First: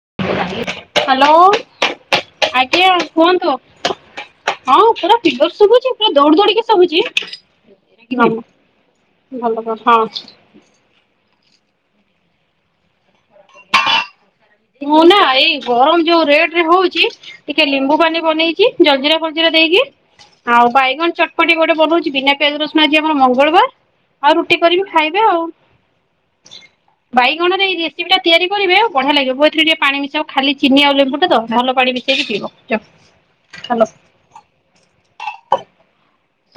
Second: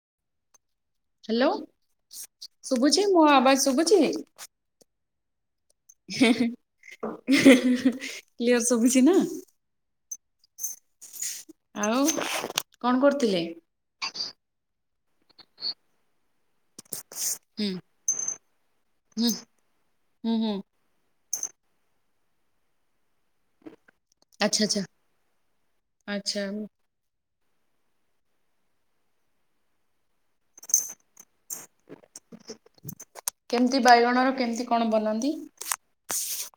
[inaudible] Hello ଆଜ୍ଞା ଶୁଭୁଛି ମୋ କୁହନ୍ତୁ ଆବାଜ ଶୁଭୁଛି। [unintelligible] ଶୁଭୁଛି ପା ଦୌଡି କ୍ଲିୟର ଶୁଭୁଛି ନା ଦୌଡିକି ଶୁଭୁଛି ଭଲ ହଁ। ଆଉ କଣ କରୁଥିଲେ? ମୁଁ ନା ଏଇ ଗରମ ଯୋଉ ରେଟ ରେ ହଉଛି ଟିକେ ହୁଁ ଲେମ୍ବୁ ପାନି ବନେଇ ଜଲଜିରା ହୁଁ ଫଲଜିରା ଦେଇକି ହୁଁ ହୁଁ ଆଉ ବାଇଗଣ ଚଟ ଚଟଣି ଗୋଟେ ବନଉଛି ବିନା ପିଆଜ ରସୁଣ ଆଜି ଆମର ଆମର ମଙ୍ଗଳବାର ଆଉ ରୁଟି ଆଚ୍ଛା ଆଚ୍ଛା କରିବି ଖାଇବେ ଆଉ। ଆଚ୍ଛା ବାଇଗଣରେ ଏଇ ରେସିପିଟା ତିଆରି କରିବେ ଆ ବଢିଆ ଲାଗିବ। ଭୋ ଏଥିରେ ଟିକେ ପାଣି ମିଶେଇବ ଖାଲି ଚିନି ଆଉ ଲେମ୍ଵୁ ଟା ତ ଭଲ ପାଣି ମିଶେଇକି ପିଇବ ଚ୍ କେମିତି ହାଲୋ ବାଇଗଣର କେମିତି କଣ ବନାନ୍ତି?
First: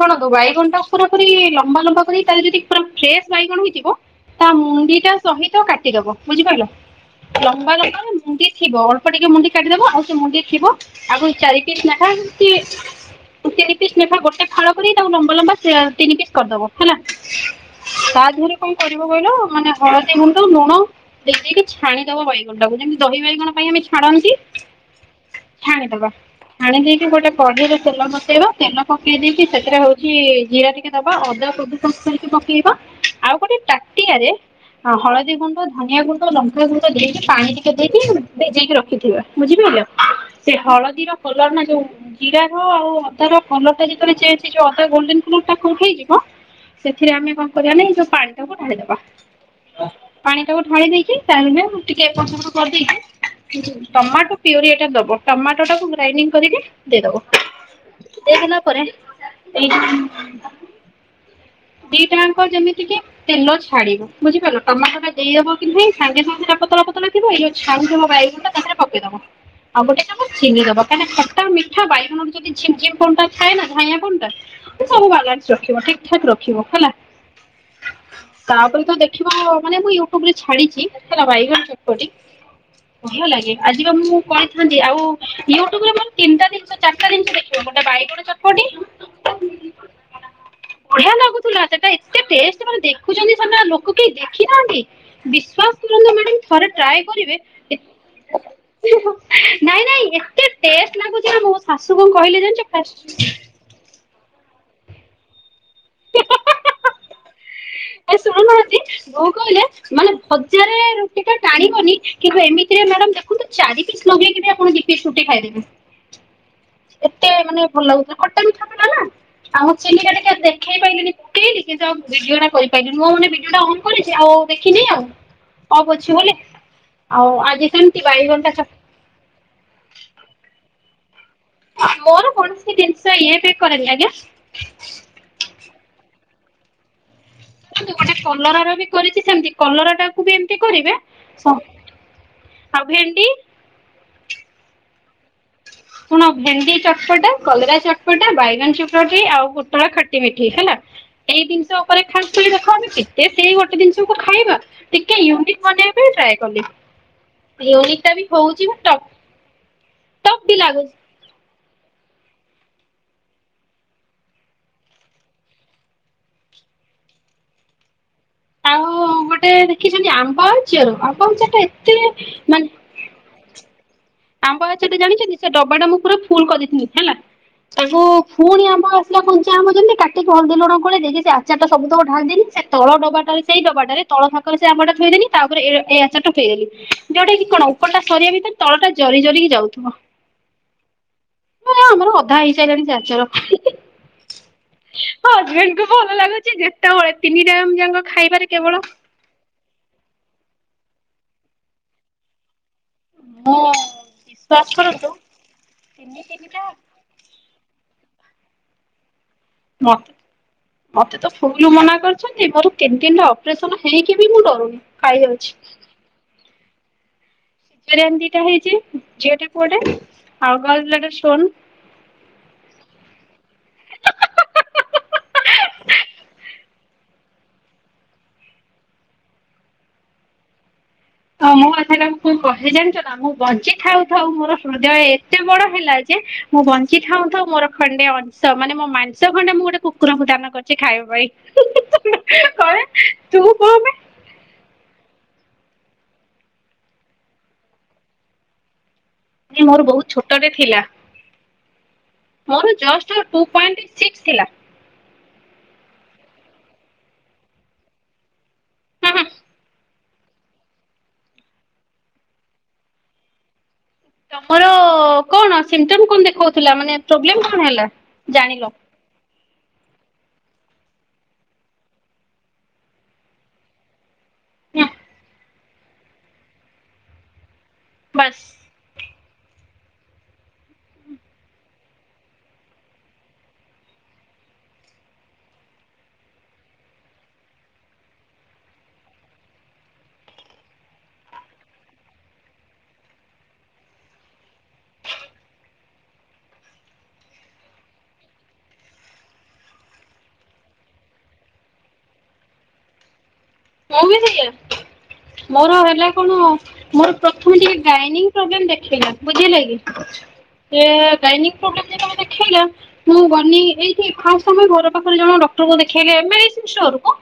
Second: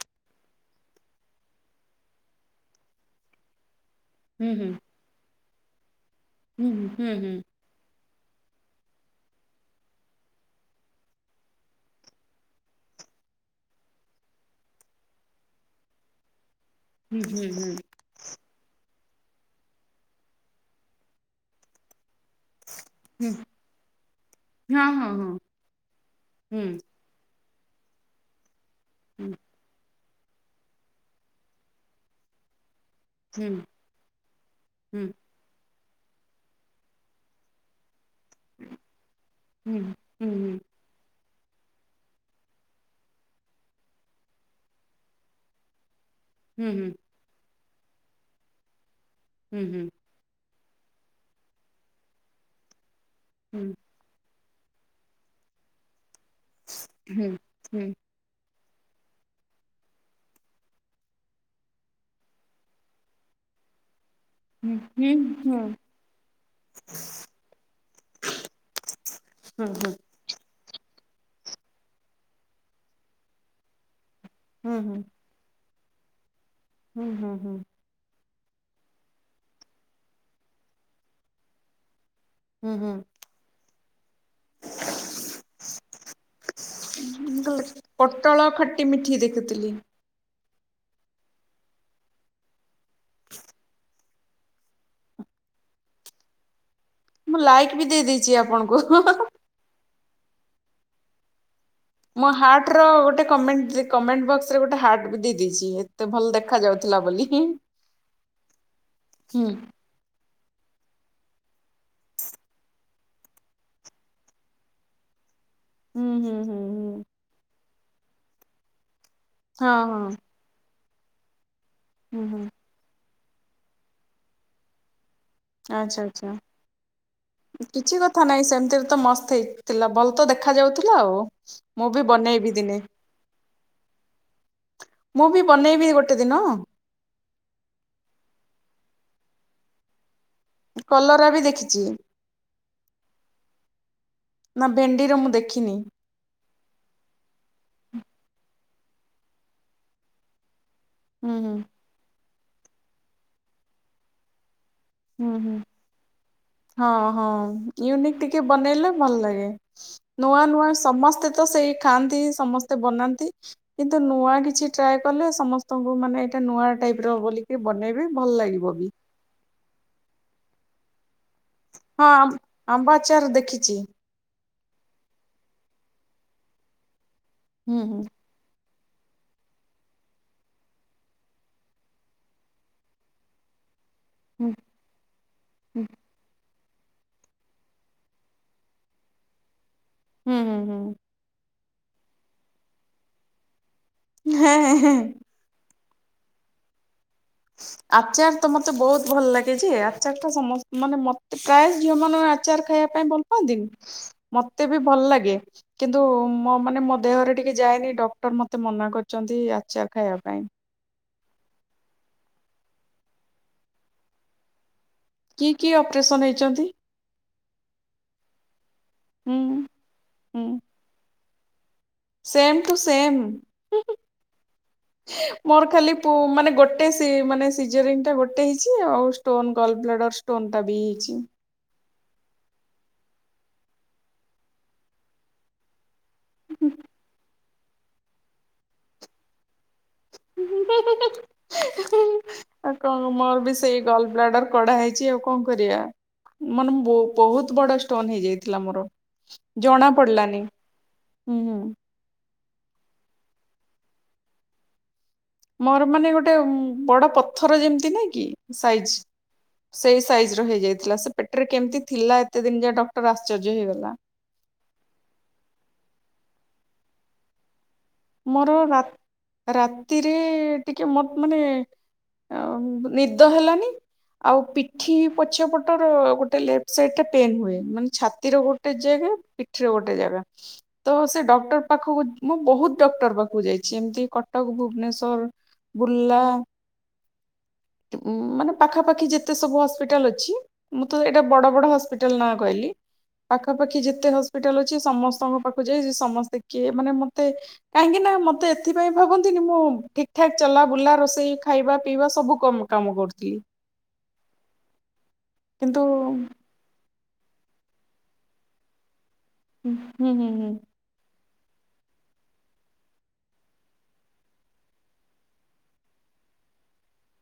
ଶୁଣନ୍ତୁ ବାଇଗଣ ପୁରା ପରି ଲମ୍ବା ଲମ୍ବା କରି ତାଲେ ଯଦି ପୁରା ଫ୍ରେଶ ବାଇଗଣ ହେଇଯିବ ତା ହୁଁ ହୁଁ ମୁଣ୍ଡି ଟା ସହିତ ତ କାଟିଦବ ବୁଝିପାରିଲ ହୁଁ ହୁଁ ଲମ୍ବା ଲମ୍ୱା ମୁଣ୍ଡି ଥିବ ଅଳ୍ପ ଟିକେ ମୁଣ୍ଡି କାଟିଦବା ଆଉ ସେ ମୁଣ୍ଡି ଥିବ ଆଉ ଚାରି ପିସ୍ ନେଖା କି ତିନି ପିସ୍ ନେଖା ଗୋଟେ ଫାଳ କରି ତାକୁ ଲମ୍ବା ଲମ୍ବା ତିନି ପିସ୍ କରିଦବ। ହେଲା ହୁଁ ହୁଁ ହୁଁ ତା ଦେହରେ କଣ କରିବ କହିଲ ମାନେ ହଳଦୀ ଗୁଣ୍ଡ ଲୁଣ ଦେଇ ଦେଇକି ଛାଣି ଦବ ବାଇଗଣ ଟାକୁ ଯେମତି ଦହି ହୁଁ ବାଇଗଣ ପାଇଁ ଆମେ ଛାଣନ୍ତି ହଁ ହଁ ହଁ ଛାଣିଦବା ହୁଁ ଛାଣି ଦେଇକି ଗୋଟେ କଢେଇ ରେ ତେଲ ବସେଇବା ତେଲ ପକେଇ ହୁଁ ଦେଇକି ହଉଛି ଜିରା ଟିକେ ଦବା ଅଦା କଦୁ କସ୍ କରିକି ପକେଇବା। ଆଉ ହୁଁ ହୁଁ ଗୋଟେ ତାଟିଆରେ ହଳଦୀ ଗୁଣ୍ଡ ଧନିଆ ଗୁଣ୍ଡ ଲଙ୍କା ଗୁଣ୍ଡ ଦେଇକି ପାଣି ଟିକେ ଦେଇଦବ ଭିଜେଇକି ରଖିଥିବା ହୁଁ ବୁଝିପାରିଲ ହୁଁ ସେ ହଳଦୀର କଲର ନା ଯୋଉ ଜିରା ର ଆଉ ଅଦା ର କଲର ଟା ଯେତେବେଳେ ଚେଞ୍ଜ ସେ ଯୋଉ ଅଦା ଗୋଲଡନ କଲର ଟା କୁକ୍ ହେଇଯିବ। ହଁ ସେଥିରେ ଆମେ କଣ? କରିବା ନା ଯଉ ପାଣି ଟାକୁ ଢାଳିଦବା। ହୁଁ ହୁଁ ହୁଁ ହୁଁ ହୁଁ ହୁଁ ହୁଁ ହୁଁ ହୁଁ ହୁଁ ପାଣି ପାଣି ଟାକୁ ଢାଳି ଦେଇକି ପାଣି ରେ ଟିକେ ଏପଟ୍ ସେପଟ କରିଦେଇକି? ଟମାଟୋ କୁ ପିୟୁରି ଏଇଟା ଦବ ଟମାଟୋ ଟାକୁ ଗ୍ରାଇଣ୍ଡି କରିକି ଦେଇଦବ ହୁଁ ହୁଁ ହୁଁ ହୁଁ ହୁଁ ଦେଇଦେଲା ପରେ ଦିଟାଙ୍କ ଯେମିତି କି ତେଲ ଛାଡିବ ବୁଝିପାରିଲ ଟମାଟୋ ଟା ଦେଇଦବ କି ନାଇଁ ସାଙ୍ଗେ ସାଙ୍ଗେ ଟ ପତଳା ପତଳା ଥିବ ଏଇ ଯୋଉ ଛାଣିଥିବ ବାଇଗଣ ଟା ତାଥିରେ ପକେଇଦବ ଆଉ ଗୋଟେ ଚାମଚ ଚିନି ଦବ କାହିଁକି ନା ଖଟା ମିଠା ବାଇଗଣର ଯଦି ଝିମଝିମ ପଣ ଟା ଥାଏ ନା ଝାଇଁଆ ପଣ ଟା ତ ସବୁ ବାଲାନ୍ସ ରହିବ। ଠିକ ଠାକ୍ ରହିବ ହୁଁ ହୁଁ ହୁଁ। ତାପରେ ତ ଦେଖିବ ମାନେ ମୁଁ ୟୁଟ୍ୟୁବ ରେ ଛାଡିଛି ହେଲା ବାଇଗଣ ଚଟ୍ପଟି ହୁଁ ହୁଁ ବଢିଆ ଲାଗେ ଆଜି ବା ମୁଁ କହିଥାନ୍ତି ଆଉ ୟୁଟ୍ୟୁବରେ ତିନିଟା ଜିନିଷ ଚାରିଟା ଜିନିଷ ଦେଖିବ ଗୋଟେ ବାଇଗଣ ପୋଟଳ ଚଟ୍ପଟି ଖଟି [unintelligible] ବଢିଆ ଲାଗୁଥିଲା ସେଟା ଏତେ ଟେଷ୍ଟ ସେମାନେ ଦେଖୁଛନ୍ତି ସେମାନେ ଲୋକ କେହି ଦେଖି ନାହାନ୍ତି ବିଶ୍ଵାସ କରନ୍ତୁ ମ୍ୟାଡାମ ଥରେ ଟ୍ରାଏ ମୁଁ କରିବେ ଲାଇକ୍ ବି ଦେଇ ଦେଇେଇଛି ଆପଣଙ୍କୁ। ନାଇଁ ନାଇଁ କେ ଟେଷ୍ଟ ଲାଗୁଛି ଆମକୁ ଶାଶୁ କଣ ମୋ କହିଲେ ହାର୍ଟ ଜାଣିଛ ର ଗୋଟେ ଫାଷ୍ଟ କମେଣ୍ଟ କମେଣ୍ଟ ବକ୍ସ ରେ ଗୋଟେ ହାର୍ଟ ବି ଦେଇେଇଛି ଏତେ ଭଲ ଦେଖାଯାଉଥିଲା ବୋଲି। ଏ ଶୁଣୁନାହାନ୍ତି ବୋଉ ହୁଁ। କହିଲେ ମାନେ ହଜାରେ ରୁଟି ଟା ଟାଣିବନି କିନ୍ତୁ ଏମିତିରେ ମ୍ୟାଡମ ଦେଖନ୍ତୁ ଚାରି ପିସ୍ ଲଗେଇକି ଆପଣ ଦି ପିସ୍ ରୁଟି ଖାଇଦେବେ। ହୁଁ ହୁଁ ହୁଁ ହୁଁ। ଏତେ ମାନେ ଭଲ ଲାଗୁଥିଲା, ଖାଟା ମିଠା ଥିଲା ନା। ଆମ ହଁ ଚିନି ହଁ ଟା ବି କେତେ? ଖାଇ ପାରିଲନି ପକେଇଲି କିନ୍ତୁ ଆମେ ହୁଁ ହୁଁ ଭିଡିଓଟା କରିପାରିଲୁନୁ ମୁଁ ମାନେ ଭିଡିଓ ଟା ଅନ୍ କରିଛି ଆଉ ଦେଖିନି ଆଉ। ଅଫ୍ ଆଛା ଅଛି ଆଛା ବୋଲି ଆଉ ଆଜି କିଛି ସେମିତି କଥା ନାହିଁ ବାଇଗଣଟା ଚ ସେମିତିରେ ତ ମସ୍ତ ହେଇଥିଲା ଭଲ ତ ଦେଖା ଯାଉ ଥିଲା ଆଉ ମୁଁ ବି ମୋର ବନେଇବି କୌଣସି ଦିନେ ଜିନିଷ ଇ ବି କରନି ଆଜ୍ଞା କେଟେ ଦିନ କରନ୍ତୁ ଗୋଟେ କଲରା ର ବି କରିଛି ସେମିତି କଲରା ଟା କୁବି ଏମତି କରିବେ କଲରା ବି ଦେଖିଛି। ଆଉ ଭେଣ୍ଡି ଣ୍ଡିର ମୁଁ ଦେଖ କଣ ଭେଣ୍ଡି ଚଟପଟା କଲରା ଚଟପଟା ବାଇଗଣ ଚପ ଆଉ ପୋଟଳ ଖଟି ମିଠି ହେଲା। ହୁଁ ଏଇ ହୁଁ ଜିନିଷ ଉପରେ ଖାସ କରୁଛି କେତେ ସେଇ ଗୋଟେ ଜିନଷକୁ ଖାଇବା ଟିକେ ହ ହଁ ୟୁନିକ୍ ବନେଇବା ପାଇଁ ଟ୍ରାଏ କଲି ହଁ ହଁ ୟୁନିକ୍ ଟା ୟୁନିକ ବି ଟିକେ ହଉଛି ବନେଇଲେ ଟପ୍ ଭଲ ଲାଗେ ନୂଆ ଟପ୍ ବି ନୂଆ ଲାଗୁଛି ସମସ୍ତେ ତ ସେଇ ଖାଆନ୍ତି ସମସ୍ତେ ବନାନ୍ତି କିନ୍ତୁ ନୂଆ କିଛି ଟ୍ରାଏ କଲେ ସମସ୍ତଙ୍କୁ ମାନେ ଏଇଟା ନୂଆ ଟାଇପ ର ବୋଲିକି ବନେଇବେ, ଭଲ ଲାଗିବ ବି ଶିଖିଛନ୍ତି ଆମ୍ବ ଆଚାର ହଁ ଆମ୍ବ ଆଚାର ଦେଖିଛି ଆମ୍ବ ଆଚାର ଟି ଜାଣିଛନ୍ତି ସେ ଡବାଟା ମୁଁ ପୁରା ଫୁଲ କରିଥିଲି ହେଲା। ହୁଁ ତାକୁ ହୁଁ ଫୁଣି ଆମ ଆସିଲା କଞ୍ଚା ଆମ ଯେମି କାଟିକି ହଳଦୀ ଲୁଣ କ ଦେଇକି ସେ ଆଚାର ଟା ସବୁତକ ଢାଲି ଦେଲି ସେ ତଳ ଡବାଟାରେ ସେଇ ଡବାଟାରେ ତଳ ହୁଁ ଥାକରେ ସେ ଆମ୍ୱ ଟା ଥୋଇଦେଲି ତାପରେ ହୁଁ ଏଇ ଆଚାରଟା ଉଠାଇ ଦେଲି ଯୋଉଟା କି କଣ ଉପରଟା ସରିବା ଭିତରେ ତଳଟା ଜରି ଜରିକି ଯାଉଥିବ। ହୁଁ ହୁଁ ହୁଁ। ହଁ ଆମର ଅଧା ହେଇସାରିଲାଣି ଆଚାର। ମୋ ହଜବେଣ୍ଡଙ୍କୁ [unintelligible] ଭଲ ଲାଗୁଛି ଯେତେବେଳେ ତିନି ଟାଇମ୍ ଯାଙ୍କ ଆଚାର ଖାଇବାରେ ତ ମୋତେ କେବଳ ବହୁତ ଭଲ ଲାଗେ ଯେ ଆଚାର ଟା ସମସ୍ତେ ମାନେ ମୋତେ ପ୍ରାୟ ଝିଅ ମାନଙ୍କର ଆଚାର ଖାଇବା ଭଲ ମୁଁ ପାଆନ୍ତିନି ମୋତେ ବିଶ୍ଵାସ ବି ଭଲ କରନ୍ତୁ ଲାଗେ କିନ୍ତୁ ତିନି ମୋ ତିନିଟା ମାନେ ମୋ ଦେହରେ ଟିକେ ଯାଏନି ଡକ୍ଟର ମୋତେ ମନା କରି ଛନ୍ତି ଆଚାର ମତେ ଖାଇବା ପାଇଁ ମତେ ତ ଫୁଲ ମନା କରିୁଛନ୍ତି ମୋର ତିନି ତିନିଟା ଅପରେସନ ହେଇକି ବି ମୁଁ ଡରୁନି। ଖାଇଯାଉଛି। କି କି ଅପରେସନ ହେଇଛନ୍ତି। ଦିଟା ହେଇଛି ହୁଁ ଝିଅଟେ ପୁଅଟେ ହୁଁ ଆଉ। [unintelligible] ଷ୍ଟୋନ ସେମ ଟୁ ସେମ ମୋର ଖାଲି ପୁ ମାନେ ଗୋଟେ ମାନେ ସିଜରିଂ ଟା ଗୋଟେ ହେଉଛି ଆଉ ଷ୍ଟୋନ ଗଲ୍ଡ ବ୍ଲାଡର ଷ୍ଟୋନ ଟା ବି ହେଇଛି। ହ ମୁଁ ଏବେ ତାଙ୍କୁ କଣ କହିଲି ଜାଣିଛ ନା ମୁଁ ବଞ୍ଚି ଥାଉ ଥାଉ ମୋର ହୃଦୟ ଏତେ ବଡ ହେଲା ମୁଁ ବଞ୍ଚି ଥାଉ ଥାଉ ମୋର ଖଣ୍ଡେ ଅଂଶ ମାନେ ମୋ ମାଂସ ଖଣ୍ଡେ ମୁଁ ଗୋଟେ କୁକୁରଙ୍କୁ ଦାନ କରୁଛି ଖାଇବା ପାଇଁ ଆଉ କଣ ମୋର ତୁ ବି କୁହ ସେଇ ବେ ଗଲ ବ୍ଲାଡର କଢା ହେଇଛି ଆଉ କଣ କରିବା ମାନେ ବହୁତ ବଡ ଷ୍ଟୋନ ହେଇଯାଇଥିଲା ମୋର କି ମୋର ଜଣା ବହୁତ ପଡିଲାନି ଛୋଟରେ ଥିଲା। ହୁଁ ହୁଁ ମୋର ଜଷ୍ଟ ଟୁ ପଏଣ୍ଟ ସିକ୍ସ ଥିଲା। ମୋର ମାନେ ଗୋଟେ ବଡ ପଥର ଯେମିତି ନାଇ କି ସାଇଜ ସେଇ ସାଇଜ ର ହେଇଯାଇଥିଲା ସେ ପେଟରେ କେମିତି ଥିଲା ଏତେ ଦିନ ଯାଏଁ ଡକ୍ଟର ଆଶ୍ଚର୍ଯ୍ୟ ହେଇଗଲା। ତମର କଣ ସିମଟମ କଣ ଦେଖାଉଥିଲା ମାନେ ପ୍ରୋବ୍ଲେମ କଣ ହେଲା। ମୋର ଜାଣିଲ ରା ରା ରାତିରେ ଟିକେ ମ ମାନେ ନିଦ ହେଲାନି। ଆଉ ନା ପିଠି ପଛ ପଟର ଗୋଟେ ଲେଫ୍ଟ ସେଇଟା ପେନ୍ ହୁଏ। ମାନେ ବାସ୍ ଛାତିର ଗୋଟେ ଜାଗା ପିଠିରେ ଗୋଟେ ଜାଗା ତ ସେ ଡକ୍ଟର ପାଖକୁ ମୁଁ ବହୁତ୍ ଡକ୍ଟର ପାଖକୁ ଯାଇଛି ଏମିତି କଟକ ଭୁବନେଶ୍ଵର ବୁର୍ଲା ମାନେ ପାଖାପାଖି ଯେତେ ସବୁ ହସ୍ପିଟାଲ ଅଛି ମୁଁ ତ ଏଇଟା ବଡ ବଡ ହସ୍ପିଟାଲ ନାଁ କହିଲି ପାଖା ପାାଖି ଯେତେ ହସ୍ପିଟାଲ ଅଛି ସମସ୍ତଙ୍କ ପାଖକୁ ଯାଇଛି ସମସ୍ତେ କିଏ ମାନେ ମୋତେ କାହିଁକି ନା ମୋତେ ଏଥିପାଇଁ ଭାବନ୍ତିନି ମୁଁ ଠିକଠାକ୍ ଚଲାବୁଲା ରୋଷେଇ ଖାଇବା ପିଇବା ସବୁ କମ କାମ କରୁଥିଲି। ମୋର ବି ସେଇଆ। ମୋର କିନ୍ତୁ ହେଲେ କଣ ହୁଁ ମୋର ପ୍ରକୃତରେ ଗାଇନିଙ୍ଗ୍ ପ୍ରୋବ୍ଲେମ୍ ଦେଖେଇଲା। ବୁଝିଲେକିି ହୁଁ ହୁଁ ହୁଁ ସେଏଏ ଗାଇନିଙ୍ଗ୍ ପ୍ରୋବେଲମ୍ ଯେତେବେଳେ ଦେଖେଇଲା ମୁଁ ଗନି ଏଇଠି ଫାଷ୍ଟ୍ ଆମରି ଘର ପାଖରେ ଜଣେ ଡକ୍ଟର ଦେଖେଇଲେ ଏମ୍ ଆଇ ସିନ୍ ଷ୍ଟୋରକୁ।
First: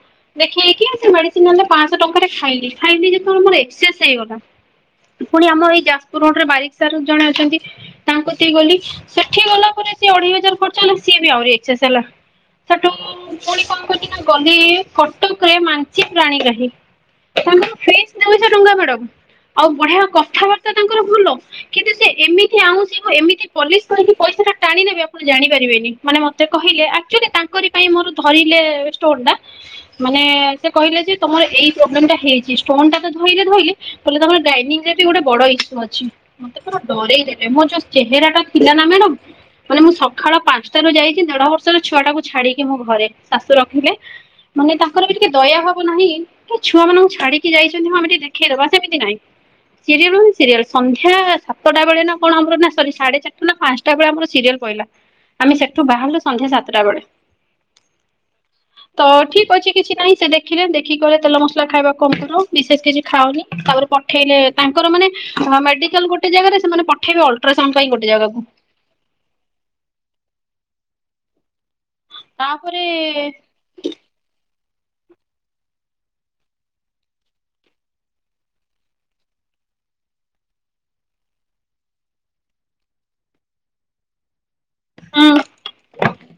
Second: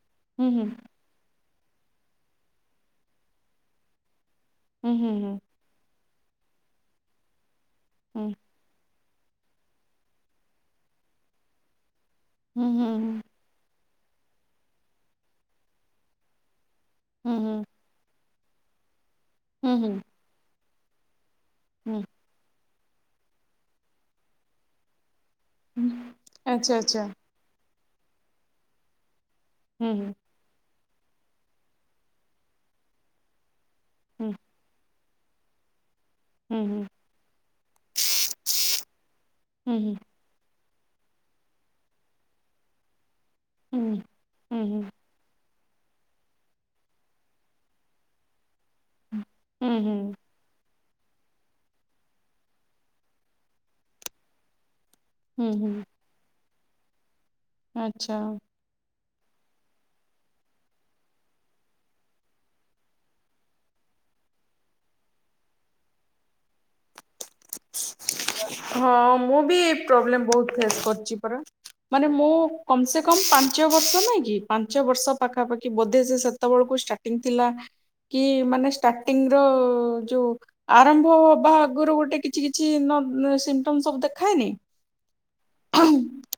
ହୁଁ ଦେଖେଇକି ସେ ମେଡ଼ିସି ସେ ନେଲେ ପାଁଶ ଟଙ୍କାଟେ ଖାଇଲି, ଖାଇଲି ଯେତବେଳେ ମୋର ଏକ୍ସସେସ୍ ହେଇଗଲା। ହୁଁ ହୁଁ ହୁଁ ପୁଣି ଆମ [unintelligible] ରୋଡରେ ବାରିକ୍ ସାର୍ ଜଣେ ଅଛନ୍ତି। ତାଙ୍କ୍ ହୁଁ। କତିକି ଗଲି। ସେଠି ଗଲା ପରେ ସିଏ ଅଢେଇ ହଜାର ଖର୍ଚ ହେଲା ସିଏ ବି ଆହୁରି ଏକ୍ସେସ୍ ହେଲା। ହୁଁ ସେଠୁ ହୁଁ। [inaudible] ଗଲି କଟକରେ ମା [unintelligible] ପାଣିଗ୍ରାହୀ। ହୁଁ ତମ ହୁଁ ଫେଶ୍। ଯାଉ ସେ ଠୁଙ୍ଗା ପଡ଼ାକୁ। ଆଉ ହୁଁ ହୁଁ ହୁଁ ବଢିଆ କଥାବାର୍ତ୍ତ୍ ତା ତାଙ୍କର ଭୁଲ ହୁଁ କିନ୍ତୁ ହୁଁ। ସେ ଏମିତି ଆଉଁସ୍ ଯୋଉ ଏମିତି ପଲିଶ୍ କରିକି ପଇସା ଟାଣି ନେବେ [inaudible] [inaudible] ଜାଣିପାରିବେନି ମାନେ ମତେ ଆଚ୍ଛା କହିଲେ ଆଚ୍ଛା ଆକ୍ଚୁଆଲି ତାଙ୍କରି [unintelligible] ଇଁ ମୋର ଧରିଲେ ଷ୍ଟୋନଟା। ହୁଁ ହୁଁ ମାନେଏଏ ସେ କହିଲେ ଯେ ତମର ଏଇ ପ୍ରୋବ୍ଲେମଟା ହେଇଛି ଷ୍ଟୋନଟା ତ ଧଇଲେ ଧଇଲେ କହିଲେ ତମର ଗାଇନିଂରେ [inaudible] ଗୋଟେ ବଡ ଇସୁ ଅଛି। ମତେ ହୁଁ ପୁରା ହୁଁ ହୁଁ ଡରେଇ ଦେଲେ ମୋର ଯୋଉ ଚେହେରାଟା ଥିଲା ନା ମ୍ୟାଡ଼ାମ୍ ହୁଁ ବୋଲେ ମୁଁ ହୁଁ। ସଖାଳ ପାଞ୍ଚ୍ ଟାରୁ ଯାଇଛି ଦେଢ ବର୍ଷର ଛୁଆଟାକୁ ଛାଡ଼ିକି ମୁଁ ଘରେ। ଶାଶୁ ହୁଁ ରଖିଲେ ହୁଁ ମାନେ ହୁଁ ତାଙ୍କର [inaudible] ଦୟା ହବ ନାହିଁକି। ଛୁଆମାନକୁ ଛାଡିକି ଯାଇଚନ୍ତି ହଁ ଆମେ ଟିକେ ଦେଖେଇଦବା ସେମିତି ନାଇଁ। ହୁଁ ସେରିଏ ମାନେ ସିରିଏଲ୍। ସନ୍ଧ୍ୟା ସାତଟା ବେଳେ ନା କଣ ଆମର ନା ସରି ସାଢ଼େ ଚାରିଟା ନା ପାଞ୍ଚଟାବେଳେ ଆମର ସିରିଏଲ୍ ପଡିଲା। ହୁଁ ଆମେ ସେଠୁ ହୁଁ ବାହାରିଲୁ ସନ୍ଧ୍ୟା ସାତ୍ ତେଟା ବେଳେ ଆଚ୍ଛା ଆଉ। ତ ଠିକ ଅଛି କିଛି ନାଇଁ ସେ ଦେଖିଲେ ଦେଖିକି କହିଲେ ତେଲ ମସଲା ଖାଇବା କମ୍ କର। ବିଶେଷ କିଛି ଖାଅନି। ତାପରେ ପଠେଇଲେ ତାଙ୍କର ମାନେ ମେଡିକାଲ ଗୋଟେ ଜାଗାରେ ସେମାନେ ପଠେଇବେ ଅଲଟ୍ରା ହଁ ମୁଁ ବି ଏ ପ୍ରୋବ୍ଲେମ ବହୁତ ଫେସ୍ କରି ଅଛି ପରା। ମାନେ ମୁଁ ତାପରେ କମ ସେ କମ ପାଞ୍ଚ ବର୍ଷ ନାଇଁ କି ପାଞ୍ଚ ବର୍ଷ ପାଖାପାଖି ବୋଧେ ସେ ସେତେବେଳକୁ ଷ୍ଟାର୍ଟିଂ ଥିଲା କି ମାନେ ଷ୍ଟାର୍ଟିଂ ର ଯୋଉ ଆରମ୍ଭ ହବା ଆଗରୁ ଗୋଟେ କି କିଛି କିଛି ନ ସିମ୍ଟମ ସବୁ ଦେଖାଏନି ହୁଁ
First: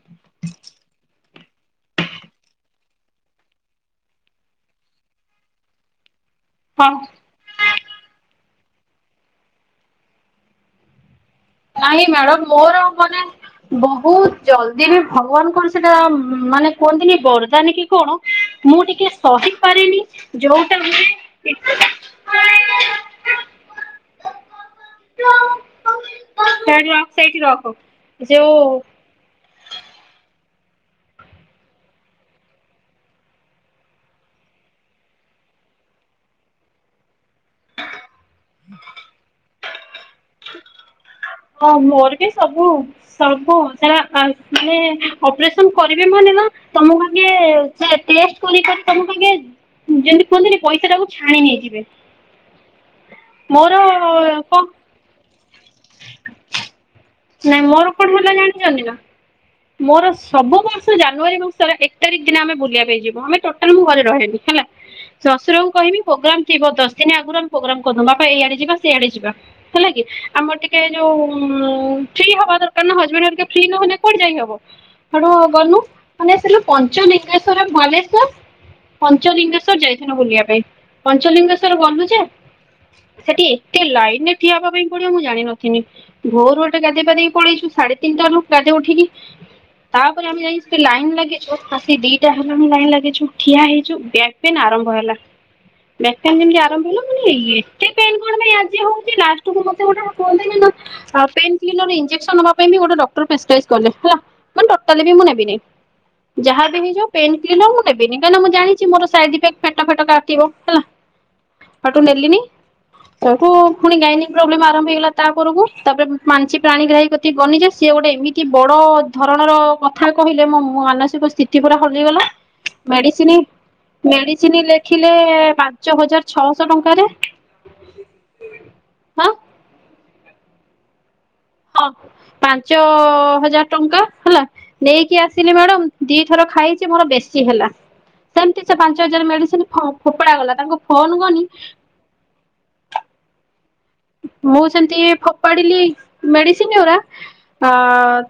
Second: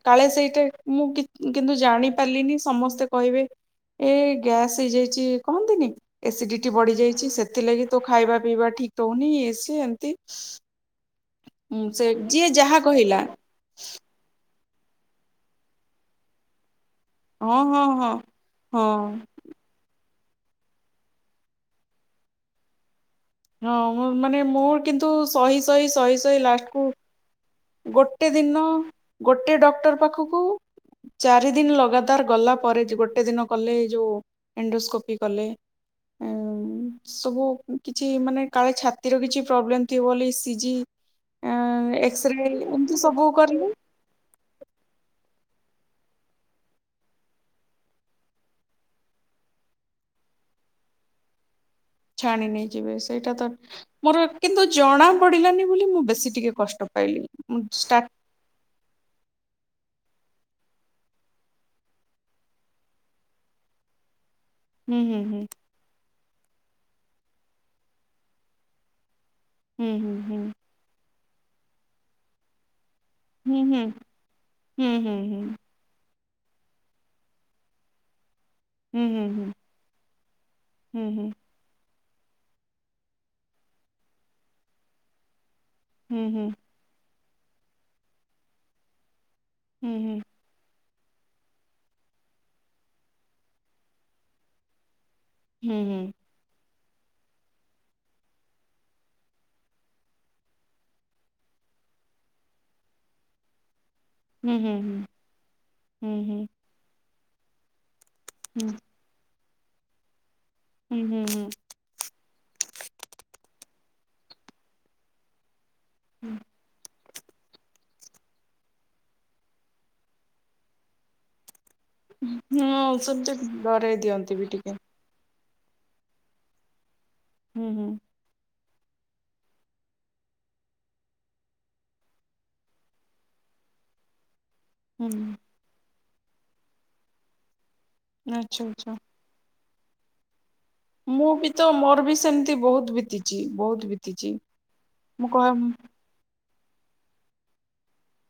କାଳେ ସେଇଟା ମୁଁ କିଛି କିନ୍ତୁ ଜାଣି ପାରିଲିନି, ସମସ୍ତେ କହିବେ ଏ ଗ୍ୟାସ ହେଇଯାଇଛି କହନ୍ତିନି। ଏସିଡିଟି ହଁ ବଢି ଯାଇଛି ସେଥିଲାଗି ତୋ ଖାଇବା ପିଇବା ଠିକ କହୁନି ଇଏ ସିଏ ଏମିତି ନାଇଁ ମ୍ୟାଡାମ ଯାହା ମୋର କହିଲା ମାନେ ବହୁତ ଜଲଦି ବି ଭଗବାନଙ୍କର ସେଟା ମ୍-ମ୍ ମାନେ କୁହନ୍ତିନି ହଁ ବରଦାନ ହଁ କି ହଁ କଣ, ମୁଁ ହଁ ଟିକେ ସହି ପାରେନି ଯୋଉଟା ହୁଏ [inaudible] ହଁ ମାନେ ମୋର କିନ୍ତୁ ସହି ସହି ସହି ସହି ଲାଷ୍ଟକୁ ସେଇଠି ରଖ ସେଇଠି ରଖ। ଗୋଟେ ଦିନ ଯୋଉ ଗୋଟିଏ ଡକ୍ଟର ପାଖକୁ କୁ ଚାରି ଦିନ ଲଗାତାର ଗଲା ପରେ ଗୋଟେ ଦିନ କଲେ ଏ ଯୋଉ ଏଣ୍ଡୋସ୍କୋପି କଲେ ଉମ୍ ସବୁ କିଛି ମାନେ କାଳେ ଛାତିର କିଛି ପ୍ରୋବ୍ଲେମ ଥିବ ବୋଲି ଇ ସି ଜି ହଁ ମୋର ବି ସବୁ ସବୁ [unintelligible] ମାନେ ଅପରେସନ କରିବେ ମାନେ ନା ତମକୁ ଆଗେ ସେ ଟେଷ୍ଟ କରି କରି ତମକୁ ଆଗେ ଯେମିତି କୁହନ୍ତିିନି ପଇସାଟାକୁ ଛାଣି ନେଇଯିବେ। ଛାଣି ନେଇଯିବେ ସେଇଟା ତ ମୋର କିନ୍ତୁ ଜଣା କଣ ଜଣା ପଡ଼ିଲାନି ବୋଲି ମୁଁ ବେଶୀ ଟିକେ କଷ୍ଟ ପାଇଲି ମୁଁ ନାଇଁ। ମୋର କଣ ଷ୍ଟାର୍ଟ ହେଲା ଜାଣିଛନ୍ତି ନା? ମୋର ସବୁ ବର୍ଷ ଜାନୁୟାରୀ ମାସରେ ଏକ ତାରିଖ ଦିନ ଆମେ ବୁଲିବା ପାଇଁ ଯିବୁ, ଆମେ ଟୋଟାଲ ମୁଁ ଘରେ ରହେନି। ହେଲା, ହୁଁ ହୁଁ ଶ୍ୱଶୁରଙ୍କୁ କହିବି ପ୍ରୋଗ୍ରାମ ଥିବ, ଦଶଦିନ ଆଗରୁ ଆମେ ପ୍ରୋଗ୍ରାମ କରୁ ବାପା, ଏଇଆଡେ ଯିବା, ସେଇଆଡେ ଯିବା। ହେଲା ହୁଁ କି ହୁଁ ଆମର ହୁଁ ଟିକେ ଯୋଉ ହୁଁ ଫ୍ରି ହବା ଦରକାର୍ କାରଣ ହଜବ୍ୟାଣ୍ଡ ହେରିକା ଫ୍ରି ନହେଲେ ହୁଁ କୁଆଡ଼େ ଯାଇହବ? ହୁଁ ହୁଁ ସେଠୁଁ ଗଲୁ ମାନେ ସେଠୁ ପଞ୍ଚଲିଙ୍ଗେଶ୍ଵର ବାଲେଶ୍ଵର ହୁଁ ହୁଁ ହୁଁ ପଞ୍ଚଲିଙ୍ଗେଶ୍ଵର ଯାଇଥିଲୁ ବୁଲିବା ପାଇଁ। ହୁଁ ହୁଁ ପଞ୍ଚଲିଙ୍ଗେଶ୍ଵର ଗଲୁ ସେଠି ଏତେ ଲାଇନରେ ଠିଆ ହେବା ପାଇଁ ପଡିବ ମୁଁ ଜାଣିନ ହୁଁ ହୁଁ ଭୋରୁ ଗୋଟେ ଗାଧୋଇ ପାଧେଇ ପଳେଇଚୁ ଶାଢେ ତିନିଟାରୁ ଗାଡ଼ିରେ ଉଠିକି ହୁଁ ହୁଁ ତାପରେ ହୁଁ ଆମେ ଯାଇଛ ଲାଇନ୍ ଲାଗିଛୁ ଆାସି ଦିଟା ହେଲାଣି ଲାଇନ୍ ଲାଗିଛୁ ଠିଆ ହେଇଛୁ, ବ୍ୟାକ୍ ପେନ୍ ଆରମ୍ଭ ହେଲା। ହୁଁ ବ୍ୟାକ ହୁଁ ପେନ୍ ଯେମିତି ଆରମ୍ଭ [inaudible] ଏତେ ପେନ୍ କଣ ପାଇଁ ଆଜି ହଉଚି, ଲାଷ୍ଟକୁ ମତେ ଗୋଟେ [inaudible] ପେନ୍ କ୍ଲିନର ଇଞ୍ଜେକସନ ନବା ପାଇଁ ବି ଗୋଟେ ଡକ୍ଟର ପେସକ୍ରାଇବ କଲେ। ହେଲା ହୁଁ ହୁଁ ହୁଁ ହୁଁ ହୁଁ ହୁଁ ହୁଁ ହୁଁ ମାନେ ଟୋଟାଲି ବି ମୁଁ ନେବିନି। ହୁଁ ଯାହା ବି ହେଇଯ ପେନ୍କିଲର ନେବିନି କହିଁକି ନା ମୁଁ ଜାଣିଚି ମୋର ସାଇଡ ଇଫେକ୍ଟ ପେଟ ଫେଟ କାଟିବ। ହେଲା ହୁଁ ହୁଁ ସେଠୁଁ ନେଲିନି ସେଠୁଁ ପୁଣି ଗାଇନିକ ପ୍ରୋବଲେମ୍ ଆରମ୍ଭ ହେଇଗଲା ତା ପରକୁ ତାପରେ ମାଞ୍ଚି ପ୍ରାଣୀଗ୍ରାହୀ ଗଲି ଯେ ସିଏ ଗୋଟେ ଏମତି କି ବଡ ଧରଣର କଥା କହିଲେ ମୁଁ ମୋ ମାନସିକ ସ୍ଥିତି ପୁରା ହଲିଗଲା। ହଁ ମେଡିସିନ ସେମିତି ଡରେଇ ଦିଅନ୍ତି ବି ମେଡିସିନ ଟିକେ ଲେଖିଲେ ପାଞ୍ଚ ହଜାର ଛଅଶହ ଟଙ୍କାରେ ହୁଁ ହୁଁ। ହଁ ହଁ ପାଞ୍ଚ ହଜାର ଟଙ୍କା, ହେଲା। ହୁଁ ନେଇକି ଆସିଲି ମ୍ୟାଡ଼ାମ। ଦିଥର ଖାଇଛି ମୋର ବେଶୀ ହେଲା। ଆଚ୍ଛା ସେମତି ସେ ଆଚ୍ଛା ପାଞ୍ଚ ହଜାର ମେଡିସିନ ହଁ ଫୋପଡା ଗଲା। ତାଙ୍କୁ ଫୋନ ମୁଁ କନି ବି ତ ମୋର ବି ସେମିତି ବହୁତ ବିତିଛି ବହୁତ ବିତିଛି ମୁଁ ସେମିତି ମୁଁ କହ ଫୋପାଡିଲି ହୁଁ ମେଡି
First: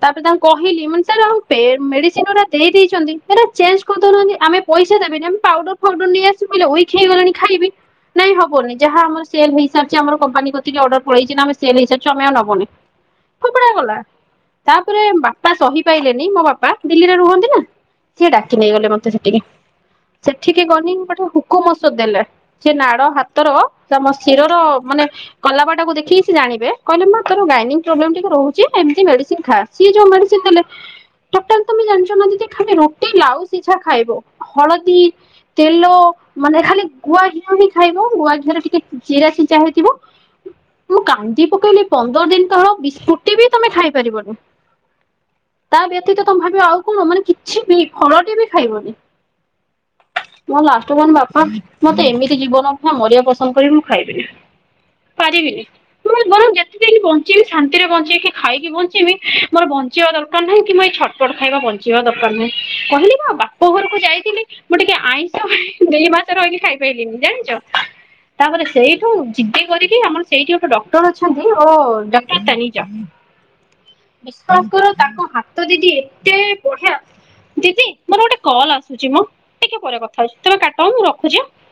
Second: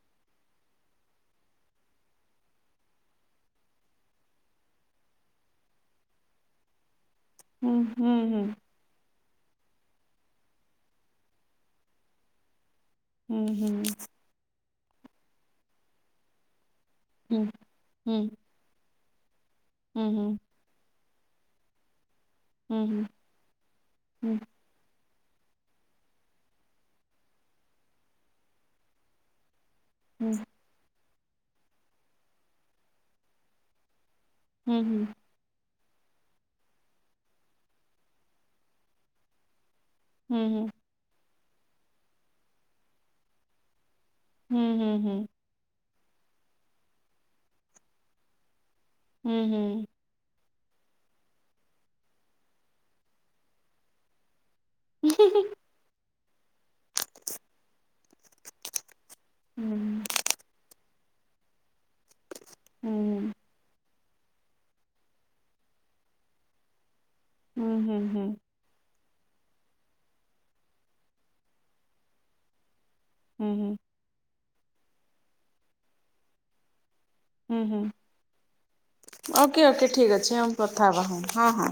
ତାପରେ ତାଙ୍କୁ କହିଲି ମାନେ ସ ମେଡିସିନ ଗୁଡା ଦେଇ ଦେଇଛନ୍ତି ସେଟା ଚେଞ୍ଜ କରିଦଉନାହାନ୍ତି। ଆମେ ପଇସା ଦେବନି ପାଉଡର ଫାଉଡର ନେଇ ଆସିବୁ ଉଇ କ ହେଇଗଲେଣି ଖାଇବି। ହୁଁ ନାଇଁ ହୁଁ ହବନି ଯାହା ଆମର ସେଲ ହେଇସାରିଛି ଆମର କମ୍ପାନୀ ଅର୍ଡର ପଲେଇ ଚି ନା ଆମେ ସେଲ ହେଇସାରଛୁ ଆମେ ନବୁନି ହୁଁ ଫୋପଡା ହୁଁ। ଗଲା ତାପରେ ବାପା ସହି ପାଇଲେନି ମୋ ବାପା ଦିଲ୍ଲୀରେ ହୁଁ ରୁହନ୍ତି ନା ସିଏ ଡାକି ନେଇ ଗଲେ ମତେ ଠିକ୍ ହୁଁ ହୁଁ ସେଠିକେ ଗନିଠ ପୁକମସ ଦେଲେ ସେ ହୁଁ ନାଡ ହାତର ତମ ହୁଁ ଶିରର ମାନେ କଲା ବାଟାକୁ ଦେଖି ସେ ଜାଣେ କହିଲେ ମା ତୋର ଗାଇନି ପ୍ରୋବ୍ଲେମ ଟିକେ ରହୁଛି ଏମତି ମେଡସିନ ଖା ସିଏ ଯୋଉ ହୁଁ ମେଡିସିନ ଦେଲେ ଟା ତୁମେ ଜଣିଛ ନା ଯି ଖାଇବେ ରୁଟି ଲାଉ ସିଝା ଖାଇବ ହୁଁ ହୁଁ ହୁଁ ହଳଦୀ ତେଲ ମାନେ ଖାଲି ଗୁଆ ଘିଅ ହିଁ ଖାଇବ ଗୁଆ ଘିଅର ଟିକେ ଜିରା ସିଜା ହେଇଥିବ। ହୁଁ ହୁଁ। ପକେଇଲେ ପନ୍ଦର ଦିନ କ ବିସ୍କୁଟ ବି ତମେ ଖାଇ ହୁଁ ହୁଁ ହୁଁ। ତା ବ୍ୟତୀତ ତମେ ଭାବିବ ଆଉ କଣ ମାନେ କିଛି ବି ଫଳଟି ବି ଖାଇବନି ହୁଁ ହୁଁ। ମୋ ଲାଷ୍ଟ ମାନ ବାପା ମତେ ଏମିତି ଜୀବନ କଥା ମରିବା ପସନ୍ଦ କରିବି ମୁଁ ଖାଇବିନି ପାରିବିଲି ର ଯେତେ ଦିନ ବଞ୍ଚିବି ଶାନ୍ତିରେ ବଞ୍ଚେଇକି ଖାଇକି ବଞ୍ଚି ମୋର ବଞ୍ଚିବା ଦରକାର ନାହିଁ କି ମୁଁ ଏଛ ଟ ଖାଇବା ବଞ୍ଚିବା ଦ କହିଲି ମୋ ବାପ ଘରକୁ ଯାଇଥିଲି ମୁଁ ଟିକେ ଆଇଁଷ ଦେଇ ମାଛ ରହିଲି ଖାଇପାରଲିିନି ଜାଣିଛ ହୁଁ ହୁଁ ତାପରେ ସେଇ ଠୁ ଜିଦେ କରିକି ଆମର ସେଇଠି ଗୋଟେ ଡକ୍ଟର ଅଛନ୍ତି ଓ ଡାକ୍ତର ତାନିଯା ହୁଁ ହୁଁ। ବିଶ୍ଵାସ କର ତାଙ୍କ ହାତ ଦିଦି ଏତେ ବଢିଆ ହୁଁ ଦିଦି ମୋର ଗୋଟେ କଲ ଆସୁଛି ମ ଓକେ ଟିକେ ଓକେ ପରେ ଠିକ୍ କଥା ଅଛି ହଉଛି ଆମେ ତମେ କଥା କାଟ ହେବା ମୁଁ ହଁ ରଖୁଛି। ହଁ ହଁ